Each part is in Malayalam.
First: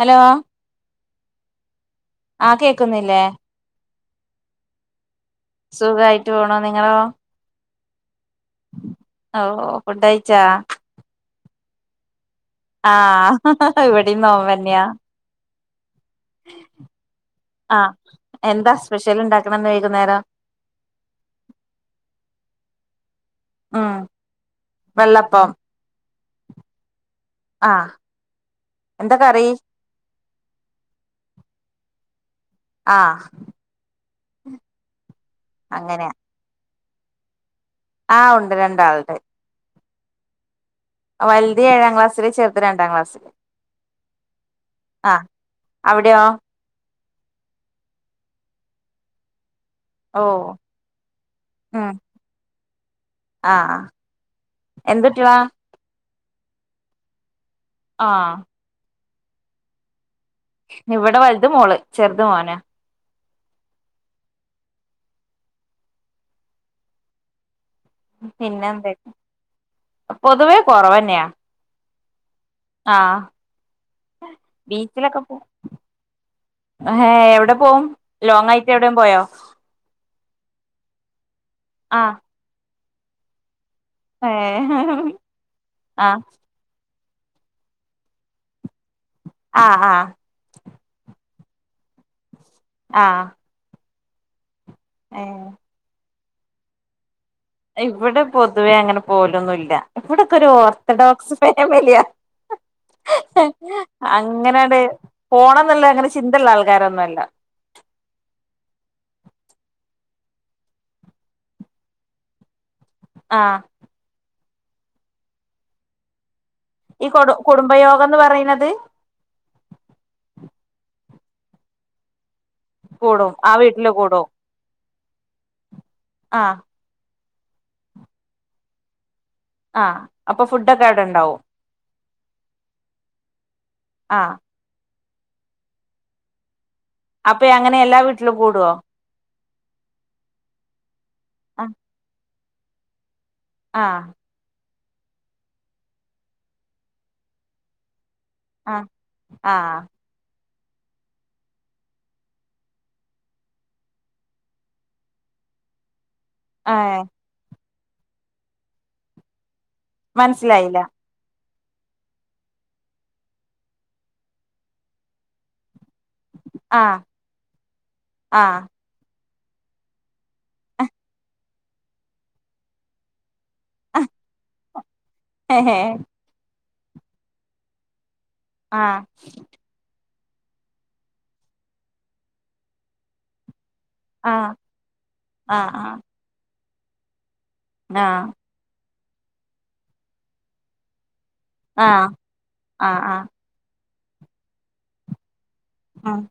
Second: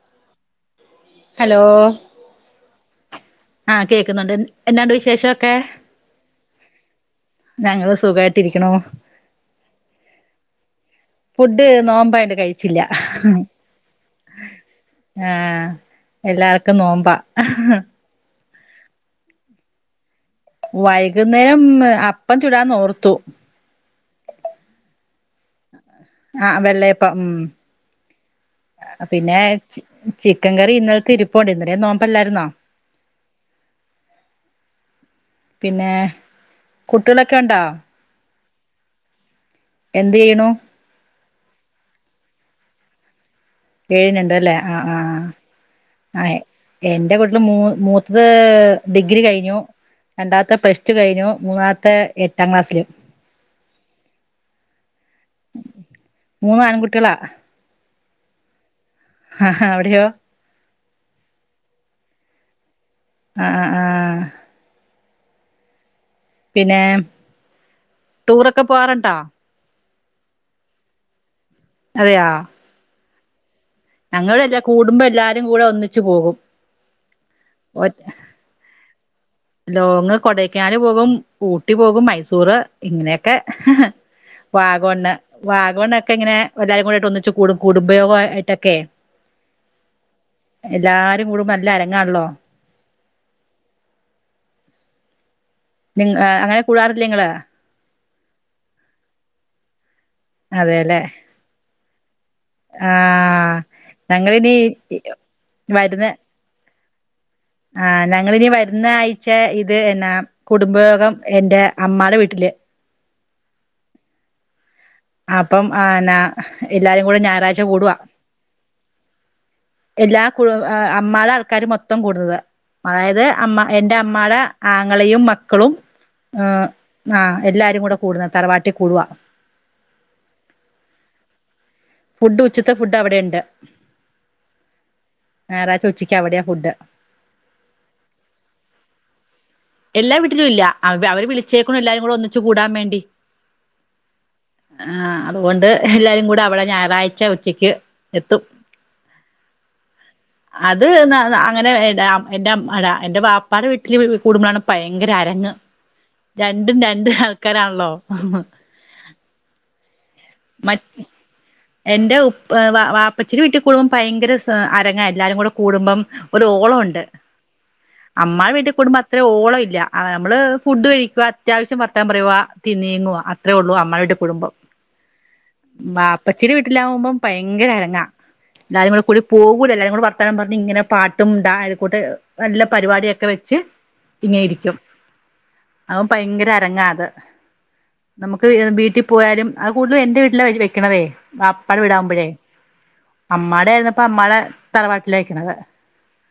ഹലോ ഹലോ ആഹ് കേക്കുന്നില്ലേ ആഹ് കേൾക്കുന്നുണ്ട് എന്താണ്ട് വിശേഷം ക്കെ സുഖയിട്ട് പോണോ നിങ്ങളോ ഞങ്ങള് സുഖാ ഓഹ് ഫുഡയിച്ചാ ഫുഡ് നോമ്പായോണ്ട് കഴി ആഹ് ഇവി ടീം നോമ്പന്നെയാ ആഹ് എല്ലാർക്കും നോമ്പാ ആ എന്താ സ്പെഷ്യൽ ഉണ്ടാക്കണ വൈക്കുന്നേരം വൈകുന്നേരം അപ്പം ചൂടാന്ന് ഓർത്തു ആഹ് വെള്ളപ്പം ആഹ് വെള്ളയപ്പ ഉം ആ എന്താ പിന്നെ കറി ചി ചിക്കൻ കറി ഇന്നലെത്തെ ഇരിപ്പുണ്ട്, ഇന്നലെ നോമ്പ് അല്ലായിരുന്നോ. ആ പിന്നെ അങ്ങനെ കുട്ടികളൊക്കെ ഉണ്ടോ? ആഹ് ഉണ്ട് രണ്ടാള് ഉണ്ട്. എന്ത് ചെയ്യണോ? വലുതി ഏഴാം ക്ലാസ്സില് ചെറുത്‌ രണ്ടാം ക്ലാസ്സില്. ഏഴും രണ്ടും അല്ലേ, ആഹ് ആ ആഹ് അവിടെയോ ആഹ്. എന്റെ കുട്ടികൾ മൂ മൂത്തത് ഡിഗ്രി കഴിഞ്ഞു. ഓ രണ്ടാമത്തെ പ്ലസ് ടു കഴിഞ്ഞു, മൂന്നാമത്തെ എട്ടാം ക്ലാസ്സില്. ആഹ് എന്തു കുട്ടികള് മൂന്ന് ആൺകുട്ടികളാ. ആഹ് ആഹ് അവിടെയോ? ഇവിടെ വലുത് മോള് ചെറുത് മോൻ. ആഹ് ആഹ് ആഹ് പിന്നെ ടൂറൊക്കെ പിന്നെ എന്തെ, പോവാറുണ്ടോ പൊതുവേ കൊറവ് തന്നെയാ. അതെയോ ആഹ് കൂടുമ്പോ ബീച്ചിലൊക്കെ പോ എല്ലാരും കൂടെ ഒന്നിച്ചു പോകും എവിടെ പോകും ലോങ് ആയി. എവിടെയോ പോയോ? ലോങ് കൊടൈക്കനാൽ പോകും, ഊട്ടി പോകും, ആഹ് മൈസൂറ് ഇങ്ങനെയൊക്കെ. ഏ വാഗമൺ വാഗമൺ ഒക്കെ ആഹ് ഇങ്ങനെ എല്ലാരും കൂടെയിട്ട് ഒന്നിച്ച് കൂടും കുടുംബയോഗ ആയിട്ട് ഒക്കെയേ. ആഹ് ആഹ് എല്ലാരും കൂടുമ്പോൾ നല്ല അരങ്ങാണല്ലോ. ആഹ് ഏഹ് നിങ്ങ അങ്ങനെ കൂടാറില്ല നിങ്ങളെ? ഇവിടെ പൊതുവേ അങ്ങനെ പോകലൊന്നുമില്ല, ഇവിടെ ഒക്കെ ഒരു അതെല്ലെ ഓർത്തഡോക്സ് ഫാമിലിയാ. ആ ഞങ്ങളിനി അങ്ങനയേണ്ടേ പോണയെന്നുള്ള അങ്ങനെ വരുന്ന ചിന്തയുള്ള ആൾക്കാർ ഒന്നുമല്ല. ആഹ് ഞങ്ങൾ ഇനി വരുന്ന ആഴ്ച ഇത് എന്നാ. കുടുംബയോഗം എന്റെ അമ്മടെ വീട്ടില്. ആഹ് അപ്പം ആഹ് എന്നാ എല്ലാരും ഈ കൂടെ കൊടു ഞായറാഴ്ച കൂടുവാ. കുടുംബയോഗംന്ന് പറയുന്നത് എല്ലാ കുടും അമ്മടെ ആൾക്കാര് മൊത്തം കൂടുന്നത്, അതായത് കൂടും ആ അമ്മ വീട്ടില് എന്റെ കൂടും അമ്മേടെ. ആങ്ങളയും മക്കളും ആഹ് ആഹ് എല്ലാരും കൂടെ കൂടുന്നത് തറവാട്ടിൽ കൂടുവാ. ആഹ് അപ്പൊ ഫുഡ് ഒക്കെ അവിടെ ഉണ്ടോ? ഫുഡ് ഉച്ചത്തെ ഫുഡ് അവിടെയുണ്ട്, ആഹ് ഞായറാഴ്ച്ച ഉച്ചക്ക് അവിടെയാ ഫുഡ്. അപ്പേ അങ്ങനെ എല്ലാ വീട്ടിലും കൂടുവോ? എല്ലാ വീട്ടിലും ഇല്ല അവ അവര് ആഹ് വിളിച്ചേക്കുന്നേ എല്ലാരുകൂടെ ഒന്നിച്ചു കൂടാൻ വേണ്ടി. ആഹ് ആഹ് അതുകൊണ്ട് എല്ലാരുകൂടെ അവിടെ ഞായറാഴ്ച ഉച്ചയ്ക്ക് എത്തും. ആഹ് ആഹ് അത് എന്നാ അങ്ങനെ എ എൻ്റെ ഉമ്മടെ എൻ്റെ ബാപ്പാടെ വീട്ടില് കൂടുമ്പളാണ് ഭയങ്കര അരങ്ങ്. ഏ രണ്ടും രണ്ട് ആൾക്കാരാണല്ലോ. മനസ്സിലായി. മറ്റ് എന്റെ ഉപ്പ വാപ്പച്ചിടെ വീട്ടിൽ കൂടുമ്പോം ഭയങ്കര അരങ്ങ് എല്ലാരും കൂടെ കൂടുമ്പോ. ഒരു ഓളം ആഹ് ഒണ്ട്, അമ്മാടെ ആഹ് വീട്ടിൽ കൂടുമ്പോ അത്ര. അത്ര ഓളോഇല്ല ആ നമ്മള് ഫുഡ് കഴിക്ക അത്യാവശ്യം വർത്താനം പറയുവ തീ നീങ്ങുവ അത്രേഉള്ളൂ ആഹ് അമ്മയുടെ കുടുംബം ആഹ് മാ ഇപ്പച്ചിടെ വീട്ടിലാകുമ്പം ഭയങ്കര അരങ്ങ എല്ലാരുംകൂടെ ആഹ് കൂടി പോകൂല എല്ലാരും വർ വർത്താനം പറഞ് ഇങ്ങനെ പാട്ടും ഡാൻ അയൽക്കൂട്ട് നല്ല പരിപാടിയൊക്കെ വെച്ച് ഇങ്ങനെ ആഹ് ആഹ് ഇരിക്കുംഅപ്പൊ ഭയങ്കര അരങ്ങാത് ആഹ് ത്, വീട്ടി പോയാലും അത് കൂടുതലും എന്റെ വീട്ടിലാ അവര് വെക്കാതെ വാപ്പാട ആഹ് വിടാകുമ്പോഴേ ആഹ് ആഹ് അമ്മാടെ ആയിര്ന്നപ്പ അമ്മാടെ തറവാട്ടിലക്കണത് ആഹ്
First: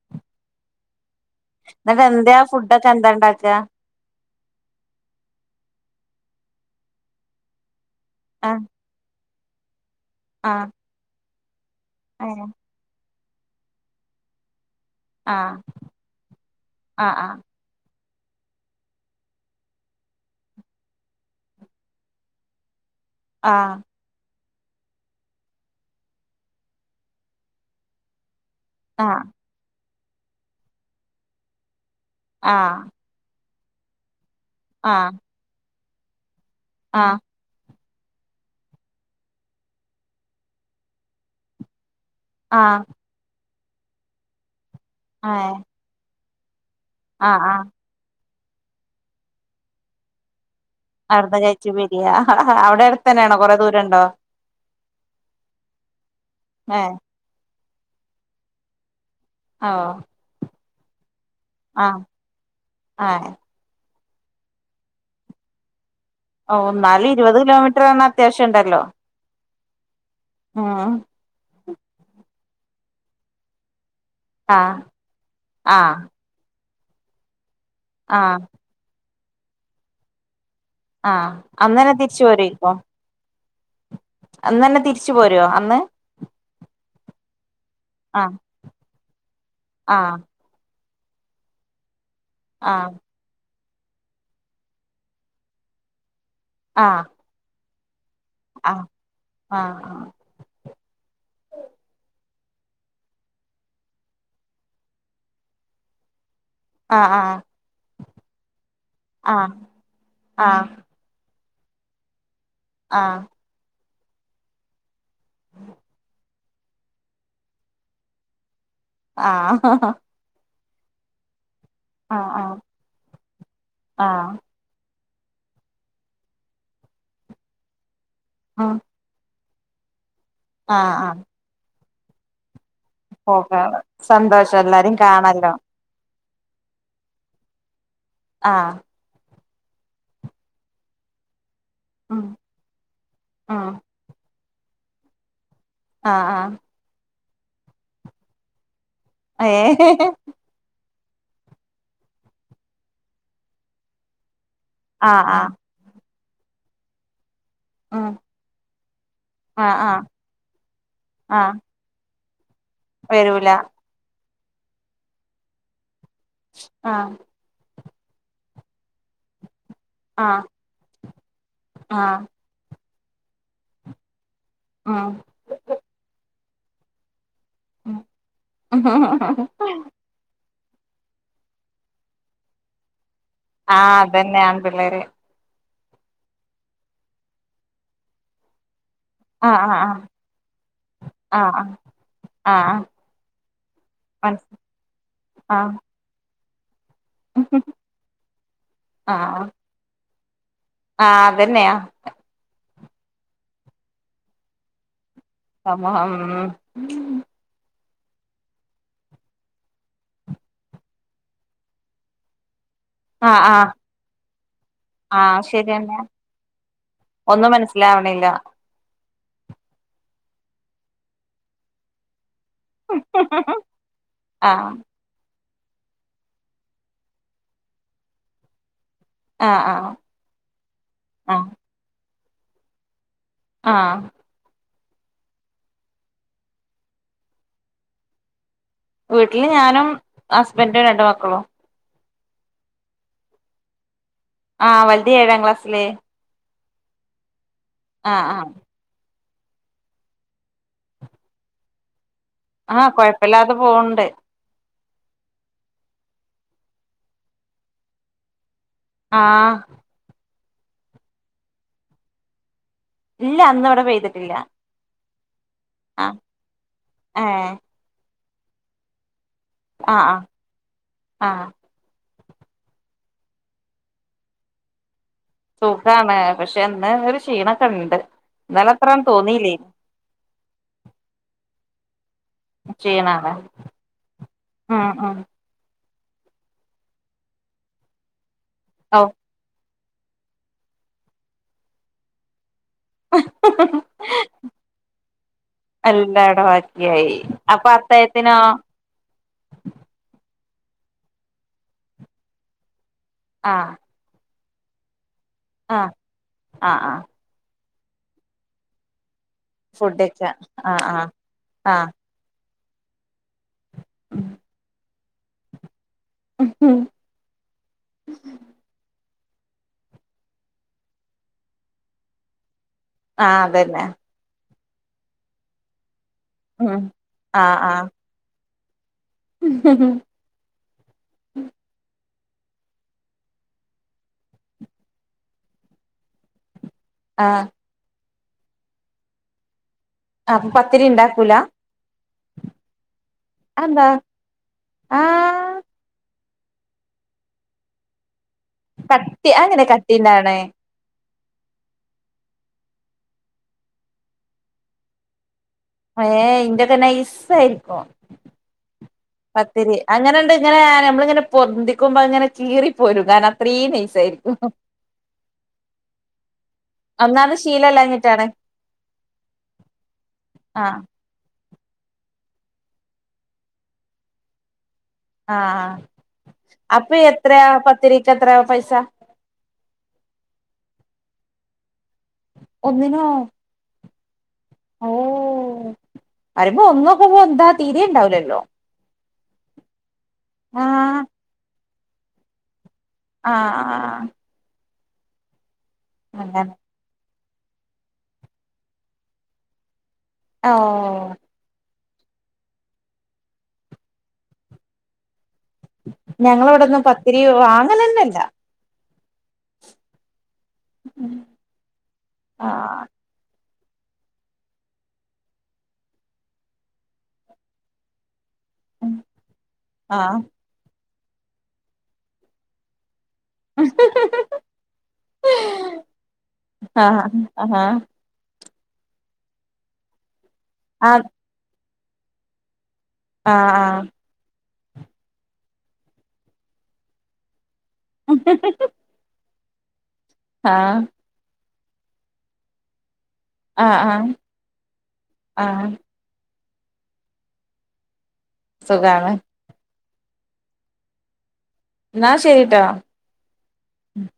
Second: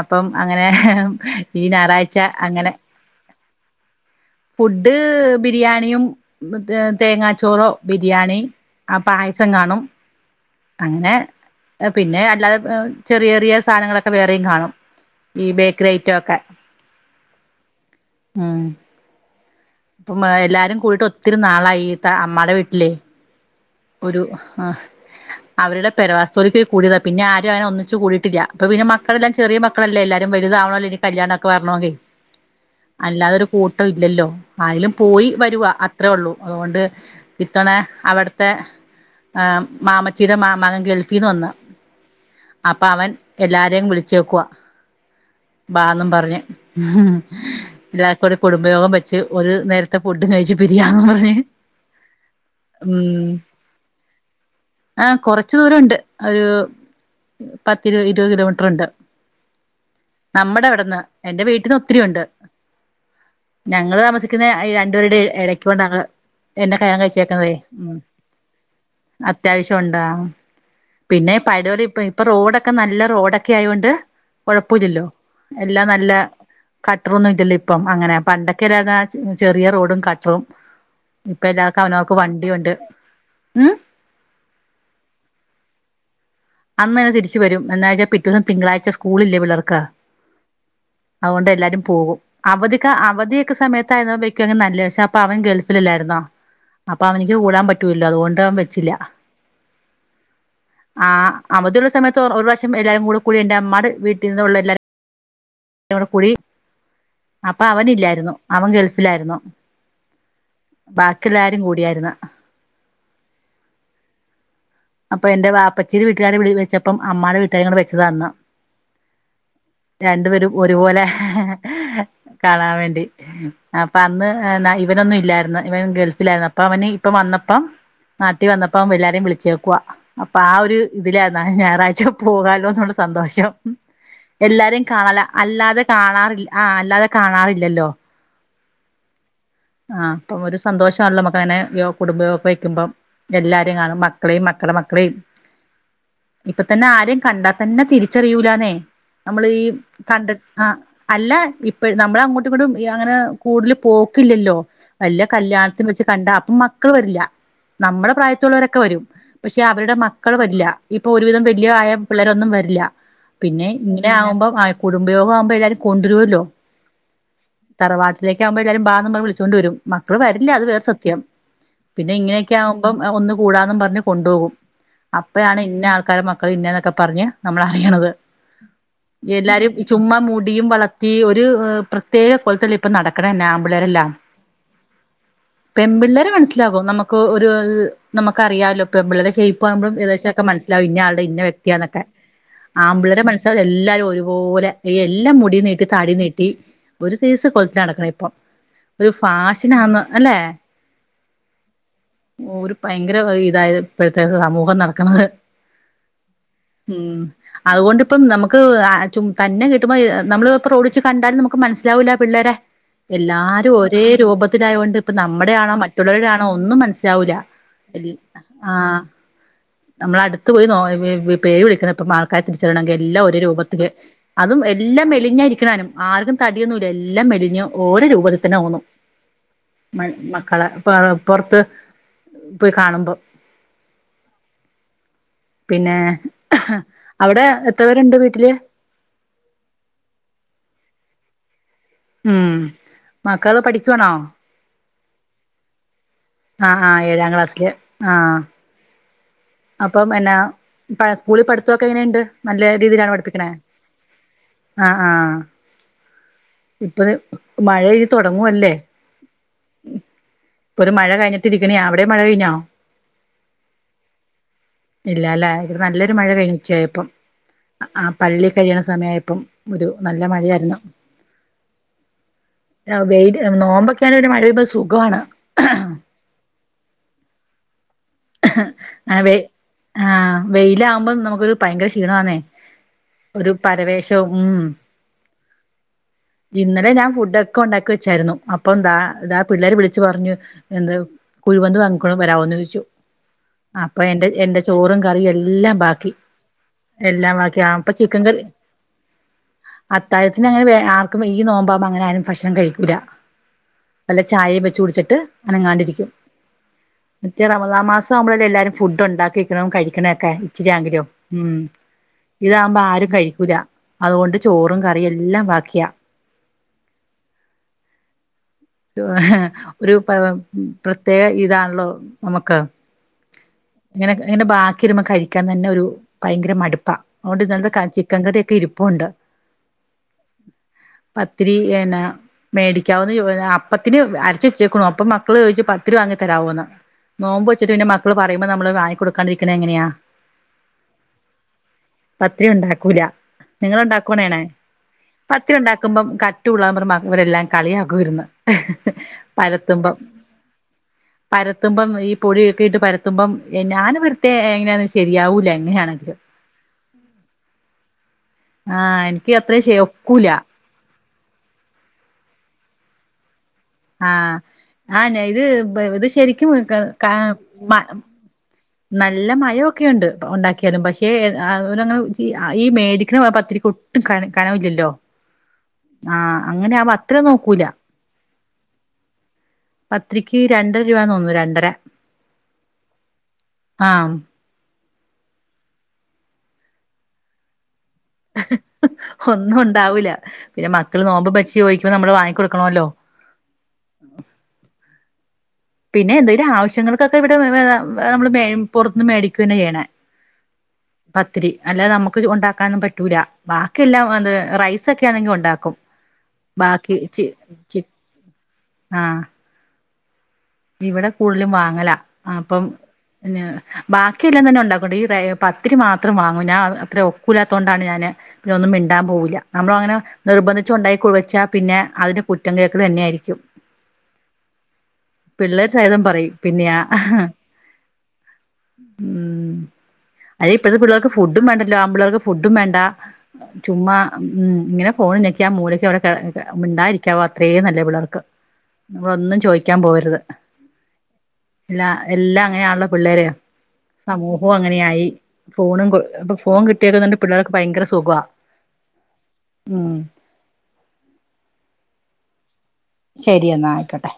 അപ്പം അങ്ങനെ ഈ എന്നിട്ട് ഞായറാഴ്ച എന്താ അങ്ങനെ ഫുഡൊക്കെ എന്താ ഇണ്ടാക്കാ ഫുഡ് ബിരിയാണിയും തേങ്ങാച്ചോറോ ബിരിയാണി ആഹ് പായസം കാണും ആഹ് അങ്ങനെ പിന്നെ ഏഹ് അല്ലാതെ ഏ ചെറിയ ചെറിയ സാധനങ്ങളൊക്കെ വേറെയും കാണും ഈ ആഹ് ബേക്കറി ഐറ്റയൊക്കെ ആഹ് മം ഇപ്പം എല്ലാരും കൂടിട്ട് ഒത്തിരി നാളായി അമ്മാടെ വീട്ടിലെ ആഹ് ഒരു ആഹ് അവരുടെ പെരവസ്തുലിക്ക് കൂടിയതാ പിന്നെ ആരും അങ്ങനെ ഒന്നിച്ച് കൂടിയിട്ടില്ല ഇപ്പൊ പിന്നെ ആഹ് മക്കളെല്ലാം ചെറിയ മക്കളല്ലേ എല്ലാരും വലുതാവണല്ലോ ഇനി കല്യാണോക്കെ വരോണോങ്കി ആഹ് അല്ലാതൊരു കൂട്ടം ഇല്ലല്ലോ ആയലും ആഹ് പോയി വരുക അത്രേ ഉള്ളൂ അതുകൊണ്ട് ആഹ് ഇത്തവണ അവിടുത്തെ ഏ മാമച്ചിടെ മാ മാകൻ ഗൾഫീന്ന് വന്ന് ആഹ് ആഹ് അപ്പൊ അവൻ എല്ലാരെയും വിളിചെക്കൂവാ ഏഹ് ബാന്നും പറഞ്ഞ് ആഹ് ആഹ് എല്ലാർക്കും കുടുംബയോഗം വെച്ച് ഒരു നേരത്തെ ഫുഡ് കഴിച്ച് പിരിയാന്നും പറഞ്ഞ് അവിടുന്ന് കയിച്ചു പിരിയാ അവിടെ അടുത്തന്നെയാണോ കൊറെ ദൂരണ്ടോ ആഹ് കൊറച്ചു ദൂരണ്ട് ഒരു ഏഹ് പത്തിരുപത് ഇരുവത് കിലോമീറ്റർ ഉണ്ട് ആഹ് നമ്മടെ അവിടുന്ന് എന്റെ വീട്ടിന്ന് ഒത്തിരിയുണ്ട് ഏഹ് ഞങ്ങള് താമസിക്കുന്ന ഏ രണ്ടുപേരുടെ ഇരയ്ക്ക്ണ്ടാണ് ഓ ഇന്നലും ഇരുവത് കിലോമീറ്റർ ആണ് അത്യാവശ്യണ്ടല്ലോ അത്യാവശ്യണ്ടോ ആഹ് പിന്നെ പയ്ടലെ ഇപ്പ ഇപ്പൊ റോഡൊക്കെ നല്ല റോഡൊക്കെ ആയൊണ്ട് ആഹ് കൊഴപ്പൊല്ലല്ലോ എല്ലാം ആഹ് നല്ല കട്ടറ്ന്നും ഇല്ലല്ലോ ഇപ്പം അങ്ങനെ ആഹ് പണ്ടൊക്കെ ചെറിയതച്ച് ചെറിയ റോഡും കട്ടറും ആഹ് ഇപ്പ എല്ലാക്ക അവനൊക്ക് തിരിച്ചു വണ്ടിയുണ്ട് പോരേക്കും ഉം അന്നന്നെ തിരിച്ചു പോരോ അന്ന് അന്നന്നെ തിരിച്ച വരും എന്നച്ചാ ആഹ് പിറ്റന്ന് തിങ്കാഴ്ച സ്കൂളില്ലേ പിളർക്ക് ആഹ് അത്കൊണ്ട് എല്ലാരും പോകും അവധിക്ക ആഹ് അവധിയൊക്കെ സമയത്ത് ആയതോണ്ട് ക്ണ് നല്ല പക്ഷെ അപ്പൊ അവൻ ഗൾഫില്ല്ലായിരുന്നോ അപ്പൊ അവനിക്ക് കൂടാ പറ്റൂലല്ലോ അതുകൊണ്ട് ട്ടാൻ ആഹ് വേച്ചില്ല ആഹ് ആഹ് അവധിയുള്ള സമയത്ത് ഒര് ഒരു പ്രശം എല്ലാരും കൂടെ കൂടി എന്റർ അമ്മടെ വീട്ടിൽ നിന്നുള്ള എല്ലാരും ടെ കുടി ആഹ് ആഹ് അപ്പ അവനല്ലായിരുന്നു അവൻ ഗൾഫിലായിരുന്നു ആഹ് ആഹ് ബാക്കി എല്ലരും കൂടിയാര്ന്ന് ആഹ് അപ്പൊ എന്റെറെ വാപ്പാച്ചിടെ വീട്ടുകാരെ വിളി വെച്ചപ്പോ അമ്മടെ വീട്ടുകാരും കൂടെ വെച്ചതാ അന്ന് ആഹ് രണ്ടു പേരും ഒരുപോലെ ആഹ് ആഹ് കാണാൻ വേണ്ടി അപ്പൊ അന്ന്ന ആഹ് എന്നാല് ഇവനൊന്നു ഇല്ലായിര്ന്ന ഇവൻ ഗൾഫിലായിരുന്നു പ്പൊ അവന് ഇപ്പ വന്നപ്പം നാട്ടി ഉം വന്നപ്പോ എല്ലാരേം വിളിച്ചേക്കുആ അപ്പൊ ആഹ് ഒരു ഇതിലായിന്ന ഞായറാഴ്ച പോകാലോന്നുള്ള പോകാണ് സന്തോഷം സന്തോഷംഎല്ലാരേം എല്ലാരിം കാണല കാണല്ലോ അത് കാണാറ് ആഹ് അല്ലാതെ കാണാറില്ലല്ലോ ആഹ് ആഹ് പ്പം ഒരു സന്തോഷണല്ലോ മ്മക്ക് അങ്ങനെ ഉം കുടുംബൊയൊ ക്കെ വെക്കുമ്പോ ഉം എല്ലാരെയ കാണും മക് ളെ മക്കളെമക്കളെ ആഹ് ആഹ് ത്തന്ന ആരും കണ്ടാ തന്നെ തിരിച്ചറിയൂലന്നെ നമ്മള് ഈ ഏഹ് കണ്ടിട് ആഹ് അല്ല ഇപ്പഴ് നമ്മള അങ്ങോട്ടും ഇങ്ങോട്ടും അങ്ങനെ കൂടുല് പോക്കില്ലല്ലോ ആഹ് വല്ല ആഹ് കല്യാണ തിവെച്ച് കണ്ട അപ്പം മക്കൾ വരില്ല ഉം നമ്മടെ പ്രായത്തുള്ളവരൊക്കെ വരും പക്ഷെ ആഹ് അവരുടെ ആഹ് മക്കൾ വരില്ല ഇപ്പൊ ഒരുവിധം ആഹ് വല്യആയ പിള്ളേരൊന്നും വരില്ല വരൂല പിന്നെ ഇങ്ങനെ ആവുമ്പോ ആഹ് കുടുംബയോഗം ആവുമ്പോ എല്ലാവാരും കൊണ്ട്രൂല്ലോ ആഹ് തറവാട്ടിലേക് ആഉമ്പോൾ എല്ലരും ബാന്ന് പറഞ്ഞ് വിളിച്ചോണ്ട് വരും മക്കള് ആഹ് വരില്ല അത് വേറെ സത്യം പിന്നെ ആഹ് ഇങ്ങനെ ക്കെ ആഉമ്പോ എഹ് ഒന്ന് കൂടാന്നും പർഞ് കൊണ്ടോവും ഉം അപ്പഴാണ് ഇന്ന ആൾക്കാര് മക്കൾ ഇന്നേന്നൊക്കപറഞ്ഞ് നമ്മള് ആഹ് അറിയണത് എല്ലാരും ചുമ്മാ മൂട് ടിയും വളത്തി ഒരു പ്രത്യേക കൊലതില് ഇപ്പ നടക്നന്നെ ആഹ് അതന്നെ ആമ്പിള്ളേര് പെമ്പിള്ളേര് മനസ്സിലാവും നമുക്ക് ഒരു നമുക്കറിയാലോ പെമ്പിള്ളെരെ ആഹ് ഷേയ്പ് ആവുബം ആഹ് ഏകദേശൊക്കെ മനസിലാവും ഇന്നയാളുടെ ഇന്ന ആഹ് ആഹ് വ്യക്തിയന്ന്ക്കെ ആമ്പിളരെ മനസ്എല്ലാരും ആഹ് ഒരുപോലെ എല്ലാം മുടി ആഹ് നീട്ടി താടിനീട്ടി ഒരു ആഹ് സെയ്സ് കൊല്ത്തി നടക്കണ ഇപ്പം ഒരു ഫാഷനാന്ന് അല്ലെ ആഹ് അതന്നെ ആഹ് ഒരു പയങ്കര ഇതായത് ഇപ്പോഴത്തെ സമൂഹം നടക്കണത് ആം ഹം ഉം അതുകൊണ്ടിപ്പം നമുക്ക് ആ ചും തന്നെ കിട്ടുമ്പോ നമ്മള് ഇപ്പോ റോഡിൽ വച്ച് കണ്ടാലും നമുക്ക് മനസ്സിലാവൂല്ല പിള്ളേരെ- ആഹ് ആഹ് എല്ലാരും ഒരേ രൂപത്തിലായൊണ്ട് ഇപ്പോ ആഹ് നമ്മുടെ ആണോ ശരിയന്നെ മറ്റുള്ളവരുടെ ആണോ ഒന്നും മനസ്സിലാവൂല്ല. ഒന്നും മനസ്സിലാവണില്ല. ആഹ് നമ്മള് അടുത്ത് പോയി നോ പേര് വിളിക്കണം ഇപ്പോ- ക്ക തിരിച്ചറിയണങ്കിൽ എല്ലാം ഒരു രൂപത്തില് അതും ആഹ് എല്ലാം മെളിഞ്ഞരിക്ണേനും ആർക്കും തടിയൊന്നുല്ല എല്ലാം മെലിഞ്ഞ് ഓര് രൂപത്തിന്നെ ഓന്നുന്നു. ആഹ് ആഹ് മൺമക്കളെപ ആഹ് പൊറത്ത് പോയി കാണുമ്പോ ആഹ് പിന്നെ അവിടെ എത്ര വരുണ്ട് വീട്ടില് വീട്ടില് ഞാനും ഹസ്ബൻഡും രണ്ടു മക്കളും. ഉം മക്കള് പഠിക്കണോ? ആഹ് വല്ല്യേ ഏഴാം ക്ലാസ്സില്. ആഹ് ആഹ് ഏഴാം ക്ലാസ്സില്- ആഹ് ആഹ്. അപ്പോ പിന്നെ സ്കൂളിൽ പഠിത്തൊക്കെ എങ്ങനെയുണ്ട് നല്ല ആഹ് രീതിയിലാണ് പഠിപ്പിക്കണോ- കൊഴപ്പില്ലാതെ പോവ്ണ്ട് ആഹ് ആഹ് ഇപ്പോ മഴ ഇനി തുടങ്ങുവല്ലേ ആഹ് ഒരു മഴ കഴിഞ്ഞിട്ട് ഇരിക്കണയാ അവിടെ മഴ കഴിഞ്ഞോ? ഇല്ല ഇന്ന് ഇവിടെ പെയ്തിട്ടില്ല. ഇല്ലലേ ഇവിടെ നല്ലൊരു ആഹ് മഴ പെയ്തു ഉച്ചയായപ്പോൾ ഏഹ് ആ പള്ളി കഴിയുന്ന സമയായപ്പോ ഇവിടെയും ആഹ് നല്ല ആഹ് മഴയായിരുന്നു. ആഹ് ആഹ് വെയില് നോമ്പൊക്കെയാണെങ്കി ഒരു മഴ പെയ്യുമ്പോ സുഖണ്. സുഖാണ് പക്ഷെ എന്തായാലും ഒരു ക്ഷീണൊക്കെ ഇണ്ട്. ഇന്നലെ അത്രാന്നും അ വ തോന്നിയില്ലേനി ആ് വെയില ആകുമ്പോ നമുക്കൊരു ഭയങ്കര ക്ഷീണമാന്നേ- ക്ഷീണാണ് ഒരു പരവേഷവും ഉം- ഇന്നലെ ഞാൻ ഫുഡ് ഒക്കെ ഉണ്ടാക്കി വെച്ചായിരുന്നു. അപ്പോ എന്താ ഔ ഇതാ പിള്ളേരെ വിളിച്ച്പറഞ്ഞു എന്ത് കുഴിമന്തി വാങ്ങി കൊണ്ട് വരമോന്ന്. ആഹ ആഹ അപ്പോ എന്റെ എന്റെ ചോറും കറിയും എല്ലാം ബാക്കി എല്ലാം ബാക്കി ആഹ- അത്താഴത്തിനോ- അത്തായത്തിന് അങ്ങനെ ആർക്കും വലിയനോമ്പ് ആകുമ്പോ അങ്ങനെ ആരും ഭക്ഷണം കഴിക്കുയില്ല. ആഹ.. വല്ല ചായയെ വെച്ച് കുടിച്ചിട്ട് അനങ്ങാതെ ഇരിക്കും ആ ആ റമദാൻ മാസം നമ്മളല്ല എല്ലാവരും ഫുഡ് ഉണ്ടാക്കിക്ക [unintelligible] കഴിക്കണ ഒക്കെ ഫുഡൊക്കെ ആ ആ ഇച്ചിരിയാങ്കിലോ ഉ ആ ഇതാകുമ്പോ ആരും കഴിക്കൂല്ല അതുകൊണ്ട് ചോറും കറിയും എല്ലാം ബാക്കിയാ- ഉം ഉം.. [inaudible] ഒരു പ്രത്യേക ഇതാണല്ലോ നമുക്ക്- ആ അത് തന്നെ ഇങ്ങനെ ഇങ്ങനെ ബാക്കിരുമ്പോ കഴിക്കാൻ തന്നെ ഒരു ഭയങ്കര ഉം മടുപ്പാ അതൊണ്ട് ഇന്നത്തെ- ചിക്കൻകറി ഒക്കെ ഇരിപ്പുണ്ട്. ഉം ഹ പത്തിരി എന്നനാ- മേടിക്കാവന്ന് അപ്പത്തിന് അരച്ച് വെച്ചേക്കണു അപ്പോ മക്കള് ചോദിച്ചു പത്തി വാങ്ങി തരാവന്ന്. ആ നോമ്പ് വച്ചിട്ട് പിന്നെ മക്കള് പറയുമ്പോ നമ്മള് വാങ്ങികൊടുക്കാതെ ഇരിക്കണേ എങ്ങനെയാ- ആഹ അപ്പോ പത്തിരി ഉണ്ടാക്കൂല്ല. പത്തിരി ഉണ്ടാക്കൂല നിങ്ങൾ അതെന്താ ഉണ്ടാക്കണേണേ ചെയ്യണേ- ആ പത്തിരി ഉണ്ടാക്കുമ്പോ കട്ടിയുള്ള ഇവർ എല്ലാവരും കളിയാക്കുവായിരുന്നു. കട്ടി, അതെങ്ങനെ കട്ടീണ്ടാണ്? പരത്തുമ്പ ഈ. പൊടിയൊക്കെട്ട് പരത്തുമ്പം ഞാൻ പരത്തിയ എങ്ങനെയാലും ശരിയാകൂല. എങ്ങനെയാണ്. ഏ ഇന്റെയൊക്കെ നൈസായിരിക്കും. ആഹ്. ൻ. പത്തിരി അങ്ങനെണ്ട് ഇങ്ങനെ നമ്മളിങ്ങനെ പൊന്തിക്കുമ്പോ ഇങ്ങനെ കീറി പോരും. കാരണം അത്രീം നൈസായി. ആഹ. ആ ഇത് ഇത് ശരിക്കും, ക ഒന്നാമത് മ - ശീലല്ലാഞ്ഞിട്ടാണ് നല്ല മയക്കെണ്ട്. ആ ഉണ്ടാക്കിയാലും. പക്ഷെ ഈ മേടിക്കുന്ന പത്തിരിക്ക് ഒട്ടും കനമില്ലല്ലോ- ആഹ അപ്പോ എത്രയാ നോക്കൂല പത്തിരിക്ക് എത്രയാ പൈസ- പത്തിരിക്ക് രണ്ടര രൂപ തോന്നു രണ്ടര- ഒന്നിനോ? ആഹ. ഓ പറീമ്പോ ഒന്നോക്കുമ്പോ എന്താ തീരേണ്ടാവൂലത്. ഒന്നും ഉണ്ടാവൂല്ല. പിന്നെ ആഹ് മക്കള് നോമ്പ്പ്ട്ചി ചോദിക്കുമ്പോൾ നമ്മള് വാങ്ങിക്കൊടുക്കണോല്ലോ. ആഹ്. ആഹ. ഹ പിന്നെ അങ്ങനെ എന്തെലും ആവശ്യങ്ങൾക്കൊക്കെ ഇവിടെ നമ്മള് പുറത്ത്ന്ന് മേടിക്കുന്നെ ചെയ്യണെ. ഓ. പത്തിരി, അല്ലാതെ നമുക്ക് ഉണ്ടാക്കാനൊന്നും പറ്റൂല. ബാക്കി എല്ലാം റൈസ് ഒക്കെ ആണെങ്കിൽ ഉണ്ടാക്കും. ഞങ്ങളിവിടൊന്നും ബാക്കി, പത്തിരി ചി ച് വാങ്ങലന്നല്ല ആഹ. ഇവിടെ കൂടുതലും വാങ്ങലാ. അപ്പം ആഹ് പിന്ന- ബാക്കിയെല്ലാം തന്നെ ഉണ്ടാക്കുംട്ടോ. ഈ പത്തിരി മാത്രം വാങ്ങും. ഞാൻ അത്ര ഒക്കൂലാത്തത് കൊണ്ടാണ് ഞാന്. പിന്നൊന്നും മിണ്ടാൻ പോവൂല്ല. നമ്മള അങ്ങനെ ആഹ് നിർബന്ധി- ഉണ്ടാക്കി കുഴച്ച പിന്നെ അതിന്റെ കുറ്റം കേൾക്കല് തന്നെ ആയിരിക്കും. [inaudible] പിള്ളേർ സഹിതം പറയും. പിന്നെയാ. ആഹ് ആഹ് ഉം. അയിനിപ്പഴത്തെ ആഹ് പിള്ളേർക്ക് ഫുഡ്‌. ഫുഡും വേണ്ടല്ലോ, ആമ്പിള്ളേർക്ക് ഫുഡും വേണ്ടാ. ആഹ് ചുമ്മാ - ഉം. ഇങ്ങനെ ഫോണും ഞക്കി ആ മൂലക്ക അവിടെ മിണ്ടായിരിക്കാവോ? അത്രേ നല്ല പിള്ളേർക്ക്. നമ്മളൊന്നും ചോയ്ക്കാൻ പോകരുത്. ആഹ. ഇല്ല, എല്ലാം അങ്ങനെയാണെല്ലോ പിള്ളേര്. ആഹ് സമൂഹവും അങ്ങനെയായി ആഹ് ഫോണും- ഫോൺ കിട്ടിയേക്കുന്നതി പിള്ളേർക്ക് ഭയങ്കര സുഖ. സുഖണ്. ഉം. ന്നാ ശരിട്ടോ. ശരിയെന്നാ ആയിക്കോട്ടെ.